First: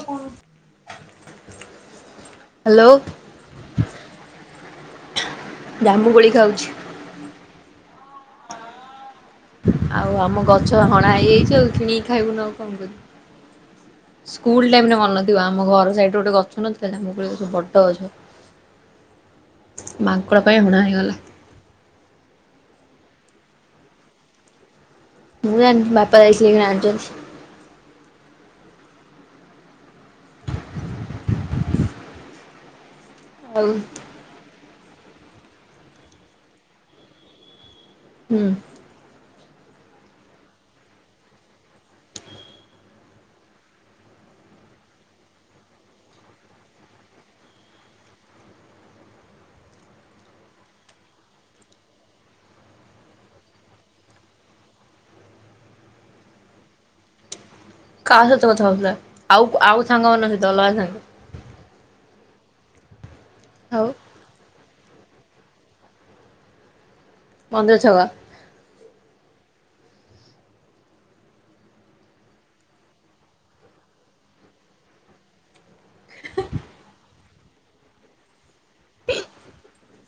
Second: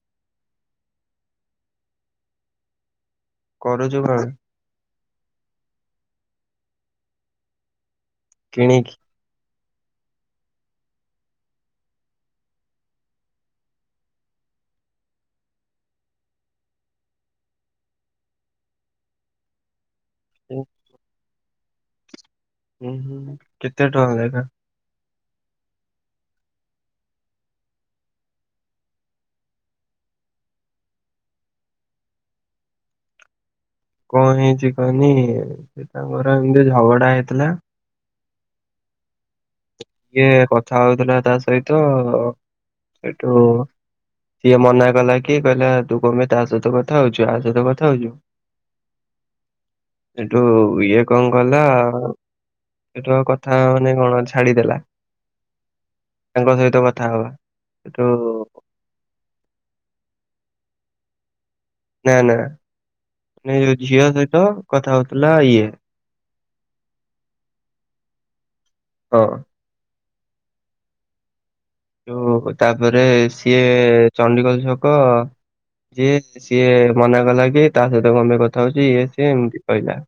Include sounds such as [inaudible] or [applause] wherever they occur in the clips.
[unintelligible] Hello କରୁଛୁ କଣ? ଜାମୁ କୋଳି ଖାଉଛି। କିଣିିକି। ଆଉ ଆମ ଗଛ ହଣା ହେଇଯାଇଛି ଆଉ କିଣିକି ଖାଇବୁନୁ ଆଉ କଣ କରିବୁ। ସ୍କୁଲ ଟାଇମ ରେ ମନ ନ ଥିବ ଆମ ଘର ସାଇଡରେ ଗୋଟେ ଗଛ ନଥିଲା ଜାମୁ କୋଳି ଗଛ ବଡ ଗଛ। ମାଙ୍କଡ଼ ପାଇଁ ହଣା ହେଇଗଲା। ଉୁଁ ହୁଁ କେତେ ଟଙ୍କା ଯାଇଥା ମୁଁ ଜାଣିନି ବାପା ଯାଇକି ଏଇଖିଣା ଆଣିଛନ୍ତି। ଆଉ କଣ ହେଇଛି କହନି ସେ ତାଙ୍କର ଏମିତି ଝଗଡା ହେଇଥିଲା। ହୁଁ। ଟିକେ କଥା ହଉଥିଲା ତା ସହିତ ସେଠୁ ସିଏ ମନା କଲା କି କହିଲା ତୁ କଁ ପାଇଁ ତା ସହିତ କଥା ହଉଛୁ ୟା ସହିତ କଥା ହଉଛୁ। ଏଠୁ ଇଏ କଣ କଲା ସେଟୁ ଆଉ ମାନେ କଣ ଛାଡିଦେଲା। ତାଙ୍କ ସହିତ କଥା ହବା। ସେଠୁ କାହା ସହିତ କଥା ହଉଥିଲା ଆଉ ଆଉ ସାଙ୍ଗ ମାନଙ୍କ ସହିତ ଅଲଗା ସାଙ୍ଗ। ନା ନାେ ଯୋଉ ଆଉ ଝିଅ ସହିତ କଥା ହଉଥିଲା ଇଏ। ପନ୍ଦ ଛକା ହଁ। ଯୋଉ ତାପରେ ସିଏ ଚଣ୍ଡିଖୋଲ ଛକ ଯିଏ ସିଏ ମନା କଲା କି ତା ସହିତ କଁ ପାଇଁ କଥା ହଉଚି ଇଏ ସିଏ ଏମତି କହିଲା।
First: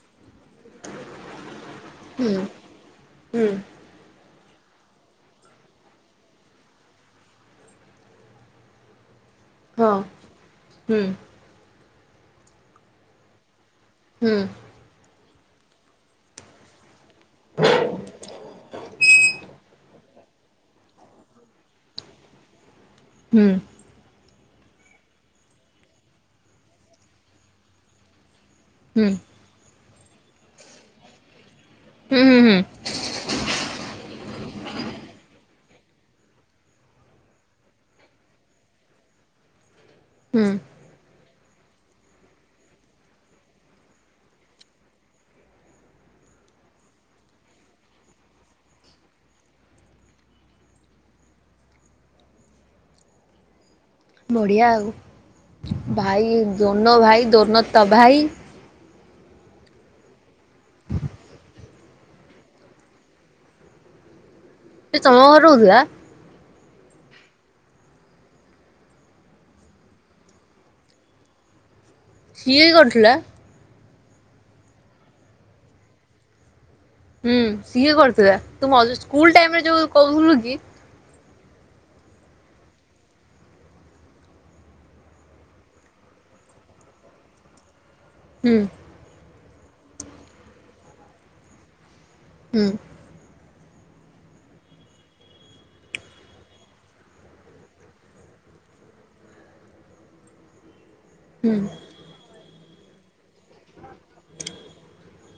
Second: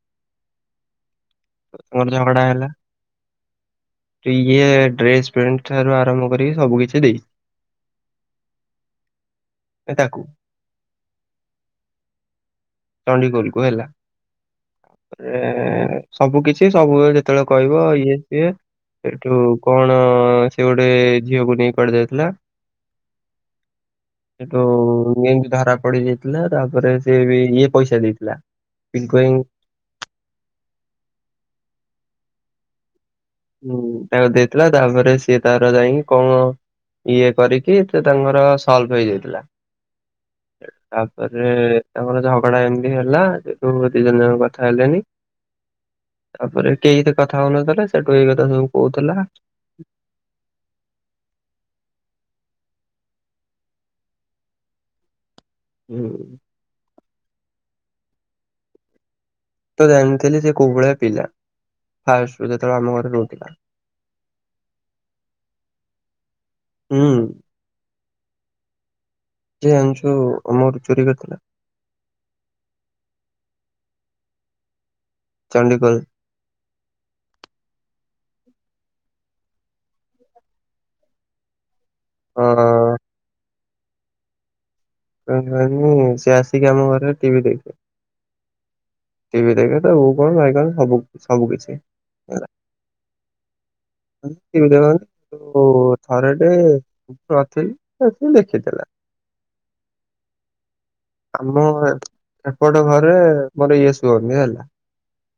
ର ହୁଁ ଝଗଡା ହେଲା ହୁଁ ଇଏ ଡ୍ରେସ ପେଣ୍ଟ ଠାରୁ ଆରମ୍ଭ କରି ସବୁ କିିଛି ଦେଇଛି। ହଁ ତାକୁ। ହୁଁ। ଚଣ୍ଡିଖୋଲକୁ ହେଲା। ହୁଁ। ଏଁ ସବୁ କିଛି ସବୁ ଯେତେବେଳେ କହିବ ଇଏ ସିଏ ସେଇଠୁ କଣ ସିଏ ଗୋଟେ ଝିଅକୁ ନେଇକି କୁଆଡ଼େ ଯାଇଥିଲା ହୁଁ। ସେଠୁ ଏମତି ଧରା ପଡି ଯାଇଥିଲା ତାପରେ ସିଏ ବି ଇଏ ପଇସା ଦେଇଥିଲା। ହୁଁ ପିଣ୍ଟୁ ଆଇ ହୁଁ ହୁଁ ହୁଁ। ହୁଁ ତାକୁ ଦେଇଥିଲା ତାପରେ ସିଏ ତାର ଯାଇକି କଣ ଇଏ କରିକି ସେ ତାଙ୍କର ସଲ୍ଭ ହେଇଯାଇଥିଲା। ହୁଁ। ତାପରେ ତାଙ୍କର ଝଗଡା ଏମିତି ହେଲା ସେଠୁ ଦି ଜଣ ଯାଙ୍କ କଥା ହେଲେନି। ହଁ ତାପରେ କେହିତ କଥା ହଉନଥିଲେ ସେଠୁ ଏଇ କଥା ସବୁ କହୁଥିଲା। ବଢ଼ିଆ ଆଉ ଭାଇ ହୁଁ। ଦୋନୋ ଭାଇ ଦୋନୋ ତବାହି। ମୁଁ ତ ଜାଣିଥିଲି ସେ କୋଉ ଭଳିଆ ପିଲା ଫାଷ୍ଟରୁ ଯେତେବେଳେ ଆମ ଘରେ ରହୁଥିଲା। ସେ ତମ ଘରେ ରହୁଥିଲା। ହୁଁ। ଯେ ଆମଛୁ ଆମ ଘରୁ ଚୋରି କରିଥିଲା। ସିଏ କରିଥିଲା। ଚଣ୍ଡିଖୋଲ। ହୁଁ ସିଏ କରୁଥିଲା ତୁ ମ ସ୍କୁଲ ଟାଇମ ରେ ଯୋଉ କହୁଥିଲୁ କି। ହଁ। [unintelligible] ସେ ଆସିକି ଆମ ଘରେ ଟିଭି ଦେଖେ। ହୁଁ। ଟିଭି ଦେଖେ ତା ବୋଉ କଣ ଭାଇ କଣ ସବୁ ସବୁ କିଛି। ହେଲା ହୁଁ। ଟିଭି ଦେଖନ୍ତି ଯୋଉ ଥରଟେ ନଥିଲି ସେ ଦେଖିଥିଲା। ହୁଁ ଆମ ଏପଟ ଘରେ ମୋରୋ ଇଏ ଶୁଅନ୍ତି ହେଲା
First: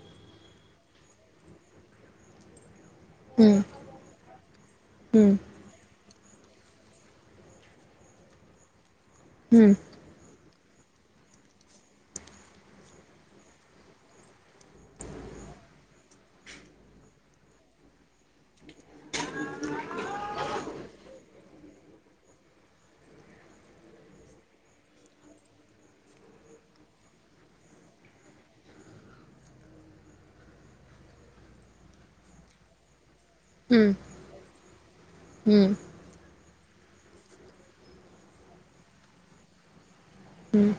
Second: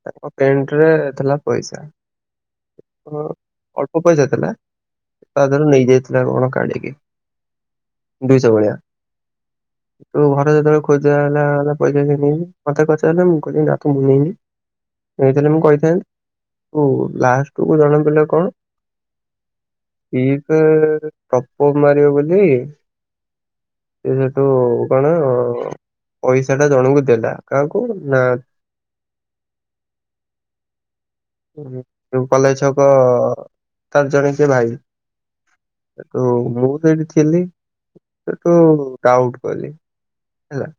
[unintelligible] ପେଣ୍ଟେରେ ଥିଲା ପଇସା। ହଁ ହୁଁ ଅଳ୍ପ ପଇସା ଥିଲା ହୁଁ ତା ଦେହରୁ ନେଇଯାଇ ଚିନା କଣ କାଢିକି ଦୁଇଶ ଭଳିଆ। ହୁଁ। [unintelligible] ଘରେ ଯେତୋବୋଳେ ଖୋଜା ହେଲା ହେଲା ପଇସା କିଏ ନେଇଚି ମତେ ପଚାରିଲେ ମୁଁ କହିଲି ନା ତ ମୁଁ ନେଇନି। ନେଇଥିଲେ ମୁଁ କହିଥାନ୍ତି [unintelligible] ଲାଷ୍ଟକୁୁ ଜଣା ପଇଲା କଣ? ଫ୍ରି ଫାୟାର ଟପ ଅପ ମାରିବ ବୋଲି ସିଏ ସେଠୁ କଣ ତ ପଇସା ଟା ଜଣଙ୍କୁ ଦେଲା କାହାକୁ ନା ଉଁହୁଁ ଯୋଉ କଲେଜ୍ ଛକ ହୁଁ। ତାର ଜଣେ ସିଏ ଭାଇ। ହୁଁ। ହେଟୁ ମୁଁ ସେଇଠି ଥିଲି ସେଟୁ ଡାଉଟ କଲି ହୁଁ ହୁଁ ହେଲା।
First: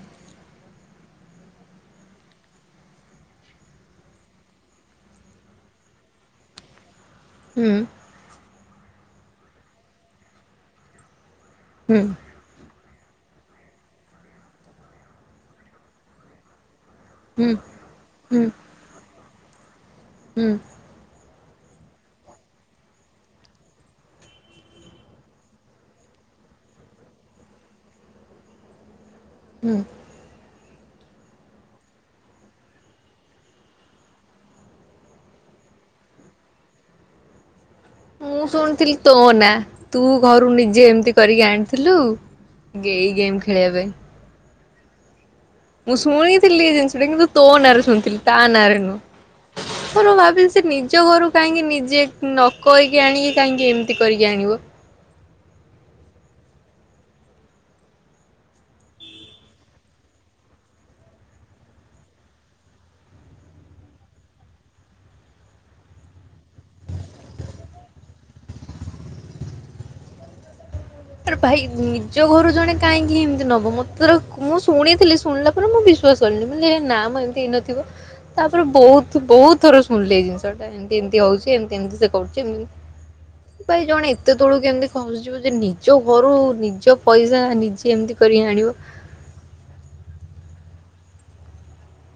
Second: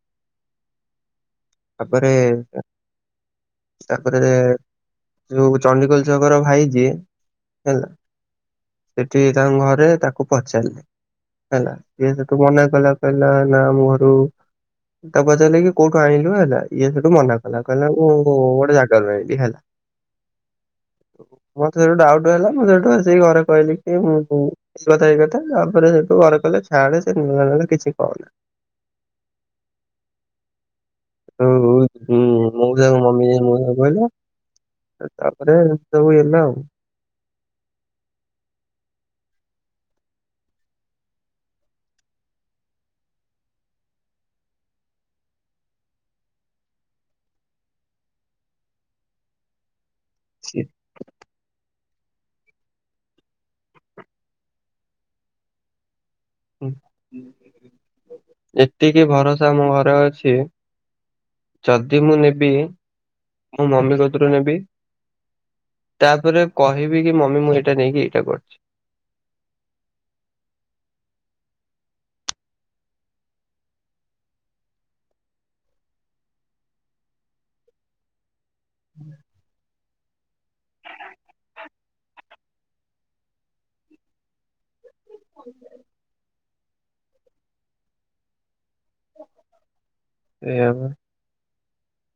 ତାପରେ ତାପରେ ଯୋଉ ଚଣ୍ଡିଖୋଲ ଛକର ଭାଇ ଯିଏ। ହେଲା ସେଠି ତାଙ୍କ ଘରେ ତାକୁ ପଚାରିଲେ ହେଲା ହୁଁ ଇଏ ଠୁ ମନା କଲା କହିଲା ନା ମୁଁ ଘରୁ ତାକୁ ପଚାରିଲେ କିି କୋଉଠୁ ଆଇଁଲୁ ହେ ଇଏ ସେଠୁ ମନା କଲା କହିଲା ମୁଁ ହୁଁ ଗୋଟେ ଜାଗା ରୁ ଆଇଁଲି ହେଲା। ହୁଁ। ମତେ ହେଟୁ ଡାଉଟ ହେଲା ମୁଁ ସେଠୁ ଆସିକି ଘରେ କହିଲି କି ମୁଁ [unintelligible] ଏଇ କଥା ଏଇ କଥା ତାପରେ ସେଠୁ ଘରେ କହିଲେ ଛାଡେ ସେ ନେଲା ନେଲା କିଛି କହନା। ହୁଁ। ସେଟୁ ଉଁ ମୋଉଷା ଙ୍କୁ ମମି ଯାଇ ମୋଉଷାଙ୍କୁ କହିଲା। ଏ ତାପରେ ଏମିତି ସବୁ ହେଲା ଆଉ। ମୁଁ ଶୁଣିଥିଲି ତୋ ନା ତୁ ଘରୁ ନିଜେ ଏମିତି କରିକି ଆଣିଥିଲୁ। ଗେଇ ଗେମ୍ ଖେଳିବା ପାଇଁ। ମୁଁ ଶୁଣିଥିଲି ଏ ଜିନିଷଟା କିନ୍ତୁ ତୋ ନାଁରେ ଶୁଣିଥିଲି ତା ନାଁରେ ନୁହଁ। [unintelligible] ଭାବିଲି ସେ ନିଜ ଘରୁ କାହିଁକି ନିଜେ ନ କହିକି ଆଣିକି କାହିଁକି ଏମିତି କରିକି ଆଣିବ। ହୁଁ ଏତିକି ଭରସା ମୋ ଘରେ ଅଛି। ଯଦି ମୁଁ ନେବି ମୋ ମମି କତୁରୁ ନେବି। ତାପରେ କହିବି କି ମମି ମୁଁ ଏଟା ନେଇକି ଏଇଟା କରିଚି। ଆରେ ଭାଇ ନିଜ ଘରୁ ଜଣେ କାହିଁକି ଏମିତି ନବ [unintelligible] ମୁଁ ଶୁଣିଥିଲି ଶୁଣିଲା ପରେ ମୁଁ ବି ଶ୍ୱାସ କଲିନି [unintelligible] ନାମ ଏମିତି ହେଇ ନଥିବ ତାପରେ ବୋହୁତ ବୋହୁତ ଥର ଶୁଣଲି ଜିନିଷଟା ଏମିତି ଏମିତି ହୋଉଛି ଏମିତି ଏମିତି ସେ କରୁଚି ଉଁ ଭାଇ ଜଣ ଏତେ ତଳୁକୁ କେମିତି ଖସିଯିବ ଯେ ନି ରୁ ନିଜ ପଇସା ନିଜେ ଏମିତି କରିକି ଆଣିବ। ସେୟା ପା।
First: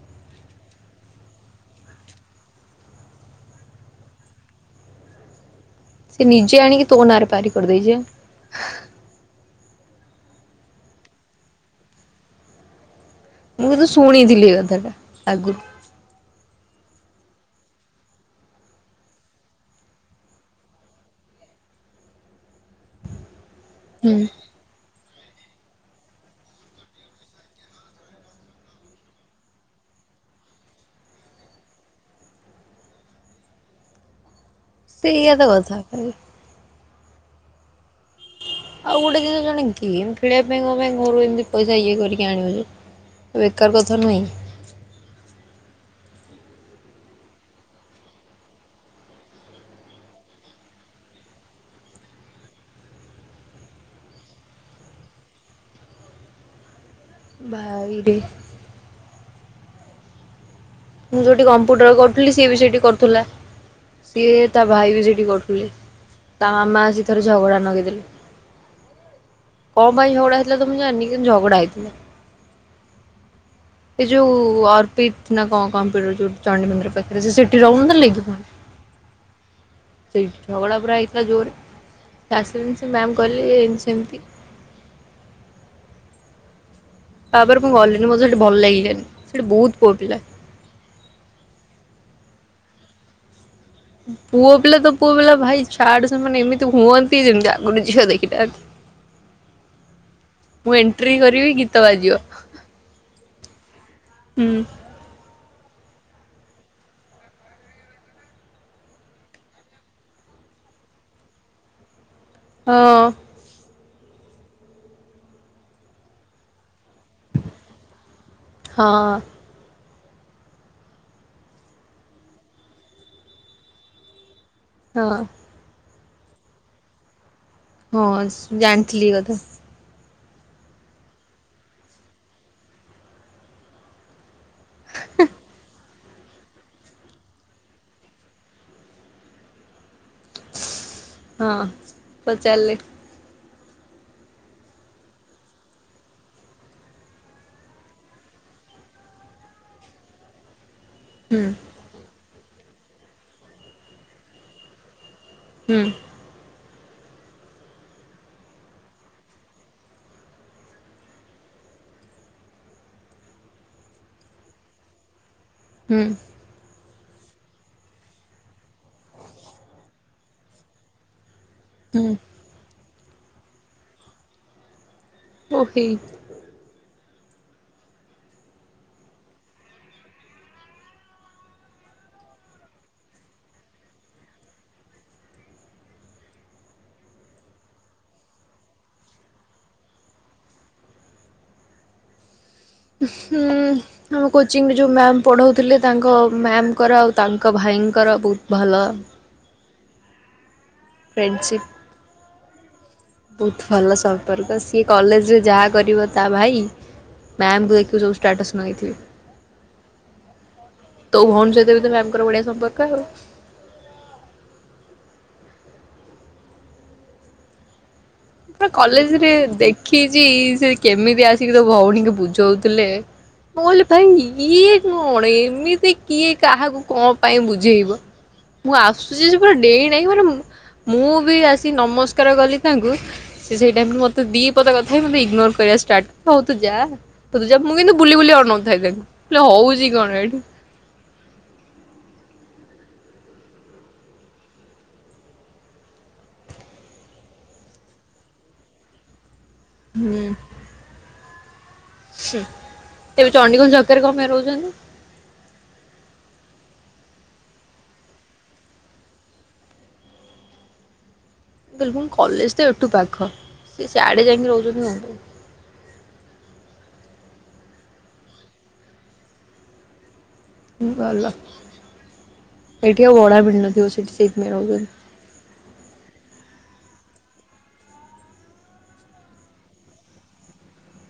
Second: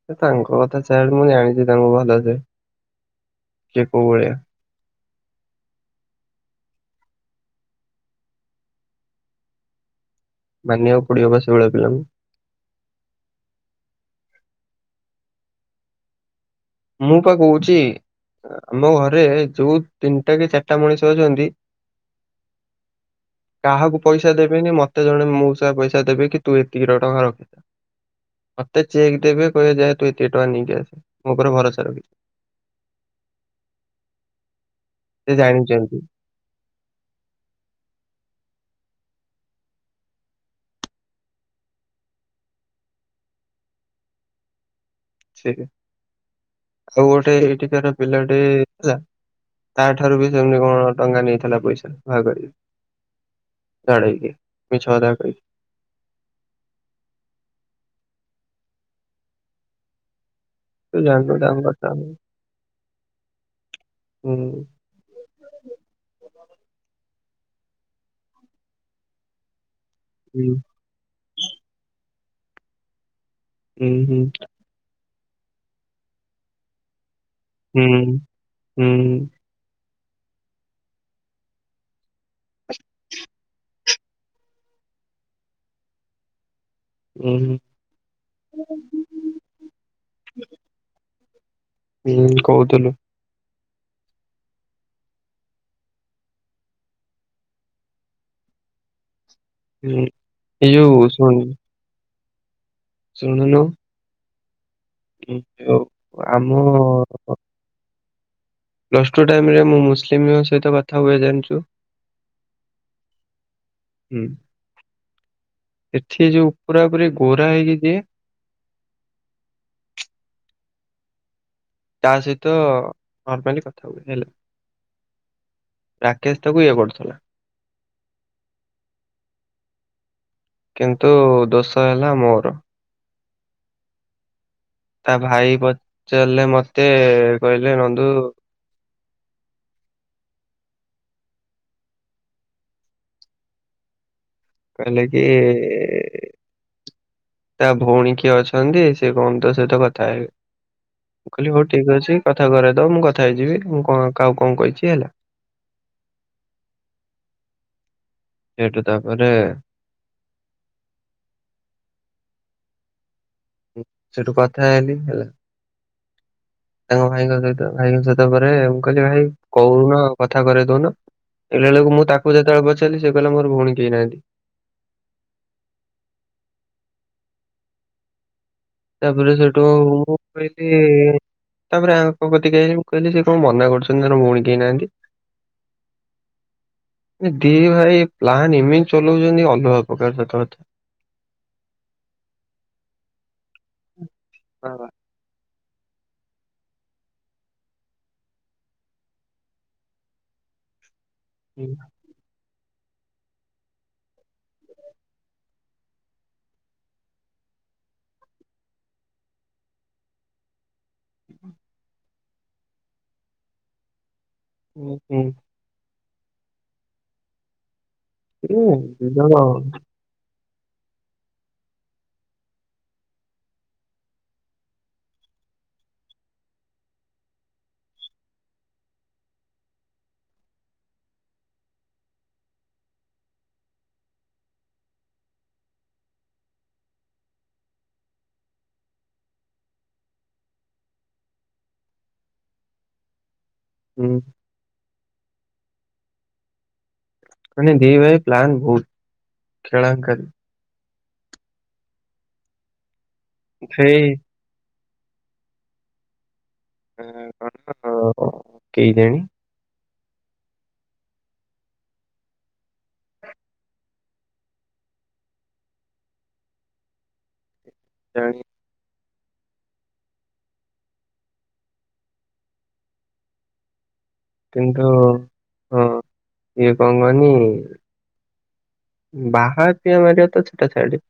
ହେ ତାଙ୍କ କଥା ଛାଡ଼ ମୁଁ ଜାଣିଚି ତାଙ୍କୁ ଭଲସେ। କିଏ କୋଉ ଭଳିଆ? ସିଏ ନିଜେ ଆଣିକି ତୋ ନାଁରେ ପାରି କରିଦେଇଚି ଆଁ। ମାନିବାକୁ ପଡିବ ପା ସେଇ ଭଳିଆ ପିଲାଙ୍କୁ। ମୁଁ କିନ୍ତୁ ଶୁଣିଥିଲି ଏଇ କଥାଟା ଆଗୁରୁ। ମୁଁ ପା କୋହୁଚି ଅଁ ଆମ ଘରେ ଯୋଉ ତିନିଟା କି ଚାରିଟା ମଣିଷ ଅଛନ୍ତି। [inaudible] କାହାକୁ ହୁଁ ପଇସା ଦେବେନି ମତେ ଜଣେ ମୋଉସା ପଇସା ଦେବେ କି ତୁ ଏତିକି ର ଟଙ୍କା ରଖ। ମତେ ଚେକ୍ ଦେବେ କହିବେ ଯା ତୁ ଏତିିକି ଟଙ୍କା ନେଇକି ଆସେ। ମୋଉପରେ ଭରସା ରଖିବେ। ସେଇଆ ସେ ତ କଥା। ଜାଣିଛନ୍ତି କାଲି ଆଉ ଗୋଟେ ଜିନିଷ ଜଣେ ଗେମ୍ ଖେଳିବା ପାଇଁ କ ପାଇଁ ଘରୁ ଏମିତି ପଇସା ଇଏ କରିକି ଆଣିବଜେ? ବେକାର କଥା ନୁହେଁ। ଠିକ୍ ଆଉ ଗୋଟେ ଏଠିକାର ପିଲାଟି ଥିଲା। ତାଠାରୁ ବି ସେମିତି କଣ ଟଙ୍କା ନେଇଥିଲା ପଇସା ଭାଗ କରିକି। ଛଢେଇକି ମିଛ କଥା କହିକି। ଭାଇରେ। ତୁ ମୁଁ ଜାଣିନୁ ଯୋଉଠି ତାଙ୍କ କଥା କମ୍ପ୍ୟୁଟର ହୁଁ କରୁଥିଲି ସିଏ ବି ସେଇଠି କରୁଥିଲା। ସିଏ ତା ହୁଁ ଭାଇ ବି ସେଇଠି କରୁଥିଲେ। ତା ମାମା ଆସି ଥରେ ଝଗଡ଼ା ନଗେଇଦେଲେ। କଣ ପାଇଁ ଝଗଡା ହେଇଥିଲା ତମୁଁ ଜାନି କିନ୍ତୁ ଝଗଡା ହେଇଥିଲା। ହୁଁ ଏ ହୁଁ। ଯୋଉ ଅର୍ପିଟ ନା କଣ କମ୍ପ୍ୟୁଟର ଯୋଉ ଚଣ୍ଡୀ ମନ୍ଦିର ପାଖରେ। ସେ ସେଇ ହୁଁ ରହୁନଥିଲେ କି ପୁଣି? ହୁଁ ସେଇ ଝଗଡ଼ା ପୁରା ହେଇଥିଲା ଜୋରେ ଆସିଲି ସେ ମ୍ୟାମ୍ କହିଲେ ଏମତି ସେମିତି। ହୁଁ ତାପରେ ମୁଁ ଗଲିନି ମତେ ସେଠି ଭଲ ଲାଗିଲାନି ସେଠି ବହୁତ ପୁଅ ପିଲା। ହୁଁ କହୁଥିଲୁ। ପୁଅ ପିଲା ତ ପୁଅ ପିଲା ଭାଇ ଛାଡେ ସେମାନେ ଏମିତି ହୁଅନ୍ତି ଯେମିତି ଆଗରୁ ଝିଅ ଦେଖିନାହାନ୍ତି। ହୁଁ ଏଇ ମୁଁ ଯୋଉ ଏଣ୍ଟ୍ରି କରିବି ଗୀତ ବାଜିବ। ଶୂଣୁନୁ? ହୁଁ। ଉଁ ଯଉ ଆମ ପ୍ଲସ୍ ଟୁ ଟାଇମରେ ମୁଁ ମୁସଲିମଙ୍କ ସହିତ କଥା ହୁଏ ଜାଣିଛୁ। ହଁ। ହୁଁ। ଏଠି ଯୋଉ ପୁରା ପୁରି ଗୋରା ହେଇକି ଯିଏ? ହଁ। ତା ସହିତ କଂପାନୀ କଥା ହୁଏ ହେଲା। ହଁ। ରାକେଶ ତାକୁ ଇଏ କରୁଥିଲା। ହଁ ସ ଜାଣିଥିଲି ଏ କଥା। କିନ୍ତୁ ଦୋଷ ହେଲା ମୋର। ତା ଭାଇ ପଚାରିଲେ ମତେ କହିଲେ ନନ୍ଦୁ ହଁ ପଚାରିଲେ। କହିଲେ କି ତା ଭଉଣୀ କିଏ ଅଛନ୍ତି ସେ କଣ ତୋ ସହିତ କଥା ହେବେ ମୁ ହୁଁ କହିଲି ହଉ ଠିକ ଅଛି କଥା କରେଇ ଦବ ମୁଁ କଥା ହେଇଯିବି ମୁଁ କଣ କା ଉ କଣ କହିଛି ହେଲା। ହୁଁ। ସେଇଠୁ ତାପରେ ସେଠୁ କଥା ହେଲି ହେଲା। ହୁଁ। ତାଙ୍କ ଭାଇଙ୍କ ସହିତ ଭାଇଙ୍କ ସହିତ ପରେ ମୁଁ କହିଲି ଭାଇ କହୁନ କଥା କରେଇ ଦଉନ। ଦେଖିଲା ବେଳକୁ ମୁଁ ହୁଁ ତାକୁ ଯେତେବେଳେ ପଚାରିଲି ସେ କଲା ମୋର ଭଉଣ କେହି ନାହାନ୍ତି। ଓ ହେଇ। ତାପରେ ସେଠୁ ମୁଁ କହିଲି ତାପରେ ଆଙ୍କ କତିକି ଆଇଲି ମୁଁ କଇଲି ସେ କଣ ମନା କରୁଛନ୍ତି ତାଙ୍କ ଭଉଣୀ କେଇ ନାହାନ୍ତି। [inaudible] ଏ ଦି ଭାଇ ପ୍ଲାନ୍ ଏମିତି ଚଲଉଚନ୍ତି ଅଲଗା ପ୍ରକାର ସତ କଥା। ହୁଁ ଆମ କୋଚିଂ ବାବା। ଯୋଉ ମ୍ୟାମ୍ ପଢ଼ଉଥିଲେ ତାଙ୍କ ମ୍ୟାମ୍ ଙ୍କର ଆଉ ତାଙ୍କ ଭାଇଙ୍କର ବହୁତ ଭଲ। ଫ୍ରେଣ୍ଡସିପ୍। ବହୁତ ଭଲ ସମ୍ପର୍କ ସିଏ କଲେଜରେ ଯାଆ କରିବ ତା ଭାଇ ମ୍ୟାମ୍ ଙ୍କୁ ଦେଖିବୁ ସବୁ ସ୍ଟାଟସ ଲଗେଇଥିବେ। ତୋ ଭଉଣୀ ସହିତ ବି ମ୍ୟମ ଙ୍କର ବଢିଆ ସମ୍ପର୍କ ଆଉ। ହୁଁ ହୁଁ। ହୁଁ, ପା ଦି କଲେଜ ରେ ଜଣ ଦେଖିଚି ସେ କେମିତି ଆସିକି ତୋ ଭଉଣୀକୁ ବୁଝଉଥିଲେ। ମୁଁ କହିଲି ଭାଇ ଇଏ କଣ ଏମିତି କିଏ କାହାକୁ କଣ ପାଇଁ ବୁଝେଇବ। ମୁଁ ଆସୁଛି ସେ ପୁରା ଡେଇଁ ଡାଇଁ ମାନେ ମୁଁ ବି ଆସି ନମସ୍କାର କଲି ତାଙ୍କୁ ସେଇ ଟାଇମରେ ମତେ ଦି ପଦ କଥା ହେଇ ମତେ ଇଗନୋର କରିବା ଷ୍ଟାର୍ଟ ହଉ ତୁ ଯା। ତୁ ଯା ମୁଁ କିନ୍ତୁ ବୁଲି ବୁଲି ଅନଉଥାଏ ତାକୁ ହଉଛି କଣ ଏଇଠି। ହୁଁ। ମାନେ ଦି ଭାଇ ପ୍ଲାନ ବହୁତ ଖେଳାଙ୍କାରି। ସେ ତେବେ ଚଣ୍ଡିଖୋଲ ଛକରେ ସେଇ କ ପାଇଁ ରହୁଛନ୍ତି। କଣ କେଇ ଜାଣି। ମୁ କାଇଲୀ କଲେଜ ତ ଏଠୁ ପାଖ ସେ ସିଆଡେ ଯାଇକି ରହୁଛନ୍ତି କଣ ପାଇଁ। କେଆଣି। ଉଁ ଭଲ ଏଇଠି ଆଉ ଭଡ଼ା ମିଳନଥିବ ସେଠି ସେ କିନ୍ତୁ ହଁ ଇଏ କଣ କହନି। ବାହା ପିଆ ମାରିବ ତ ଛୋଟ ଛୁଆଟି।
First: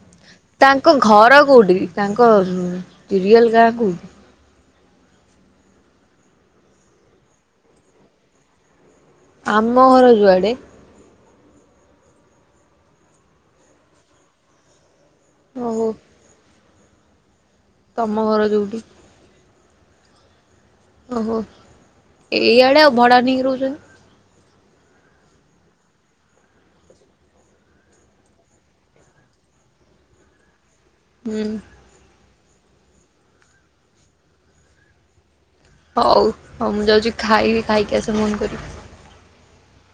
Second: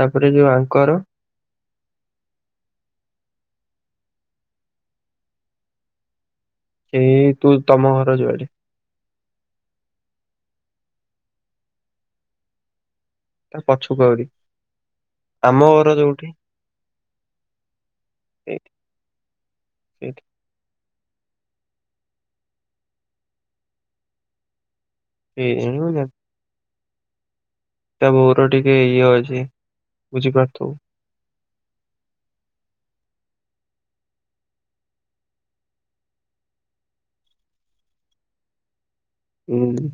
ତାପରେ ଯୋଉ ଆ ତାଙ୍କ ଘର କୋଉଠି ତାଙ୍କ ରିଅଲ ଗାଁ କୋଉଠି? ଏଇ ତୁ ତମ ଘର ଯୁଆଡେ। ଆମ ଘର ଯୁଆଡ଼େ। ତା ପଛକୁ ଆଉରି ଆମ ଓହୋ ଘର ଯୋଉଠି। ତମ ଘର ଯୋଉଠି। ଏଠି। ଓହୋ ଏଇଆଡେ ଆଉ ଭଡା ନେଇକି ରହୁଚନ୍ତି। କେଆଣି ମୁ ଜାଣିନି। ତା ବୋଉର ଟିକେ ଇଏ ଅଛି ବୁଝିପାରୁଥୁବୁ। ହୁଁ। ହଉ ହଉ ମୁଁ ଯାଉଛି ଖାଇବି ଖାଇକି ଆସେ ଫୋନ୍ କରିବି। ଉଁ।